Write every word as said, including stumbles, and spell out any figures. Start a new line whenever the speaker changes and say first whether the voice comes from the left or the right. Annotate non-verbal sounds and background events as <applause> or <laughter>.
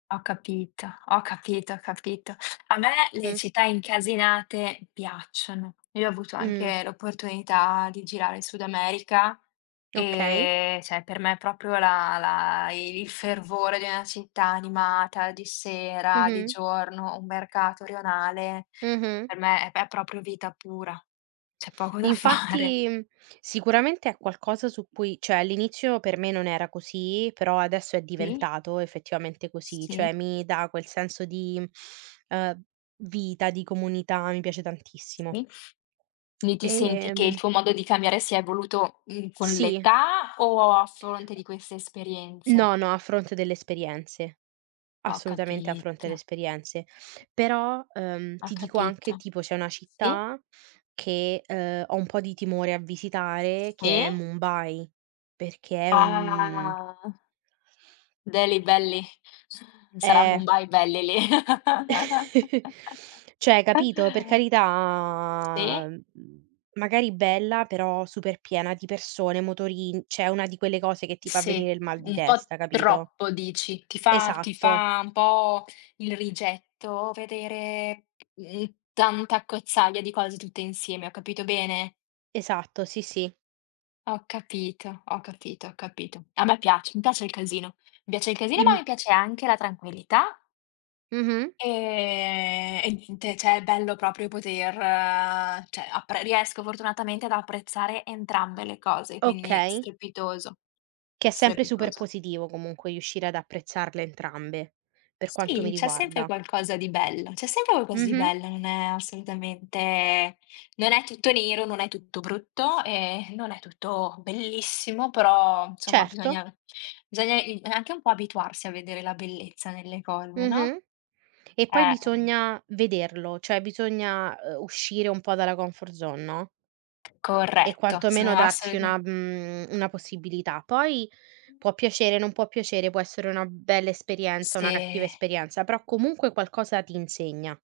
left: Ho capito, ho capito, ho capito. A me le
right: Mh.
left: città incasinate piacciono. Io ho avuto
right: Mh.
left: anche l'opportunità di girare il Sud America
right: Okay.
left: e, cioè, per me proprio la la i il fervore di una città animata di sera, di
right: Mh-mh.
left: giorno, un mercato rionale,
right: Mh-mh.
left: per me è è proprio vita pura. C'è poco da fare.
right: Infatti, mhmm, sicuramente è qualcosa su cui cioè all'inizio per me non era così, però adesso è
left: Sì.
right: diventato effettivamente così. Cioè
left: Sì.
right: mi dà quel senso di, ehm, vita, di comunità, mi piace tantissimo.
left: Sì, lì ti senti che il
right: Ehm.
left: tuo modo di cambiare si è evoluto, mhmm, con
right: Sì.
left: l'età o a fronte di queste esperienze?
right: No, no, a fronte delle esperienze.
left: Ho
right: Assolutamente a fronte le
left: capito.
right: esperienze. Però, ehm,
left: Ho
right: ti dico anche,
left: capito.
right: tipo c'è una
left: Sì.
right: città che, ehm, ho un po' di timore a visitare che è
left: Sì.
right: Mumbai perché è un
left: Ah. Deli, belli. Sarà
right: Eh.
left: Mumbai belli lì.
right: <chuckles> Cioè, hai capito? Per
left: <chuckles> Sì.
right: carità mhmm, magari bella però super piena di persone, motorin cioè una di quelle cose che ti fa
left: Sì,
right: venire il mal di
left: un po'
right: testa capito?
left: troppo dici. Ti fa ti
right: Esatto.
left: fa un po' il rigetto vedere, mhmm, tanta accozzaglia di cose tutte insieme, ho capito bene?
right: Esatto, sì, sì.
left: Ho capito, ho capito, ho capito. A me piace, mi piace il casino, mi piace il casino, ma
right: Im
left: mi piace anche la tranquillità
right: Mh-mh.
left: e e niente, cioè è bello proprio poter cioè, appre riesco fortunatamente ad apprezzare entrambe le cose, quindi
right: Okay.
left: strepitoso,
right: Che è sempre super
left: strepitoso.
right: positivo comunque riuscire ad apprezzarle entrambe, per quanto mi
left: Sì, c'è sempre
right: riguarda.
left: qualcosa di bello, c'è sempre qualcosa di
right: Mh-mh.
left: bello, non è assolutamente non è tutto nero, non è tutto brutto e non è tutto bellissimo, però nsomma
right: Certo.
left: bisogna bisogna il anche un po' abituarsi a vedere la bellezza nelle cose, no?
right: Mh-mh. E poi
left: Eh.
right: bisogna vederlo, cioè bisogna, uhm, uscire un po' dalla comfort zone, no? E
left: Corretto.
right: quantomeno
left: Sono
right: darsi
left: assoluta
right: una mhmm, una possibilità. Poi può piacere, non può piacere, può essere una bella esperienza,
left: Sì.
right: una cattiva esperienza, però comunque qualcosa ti insegna.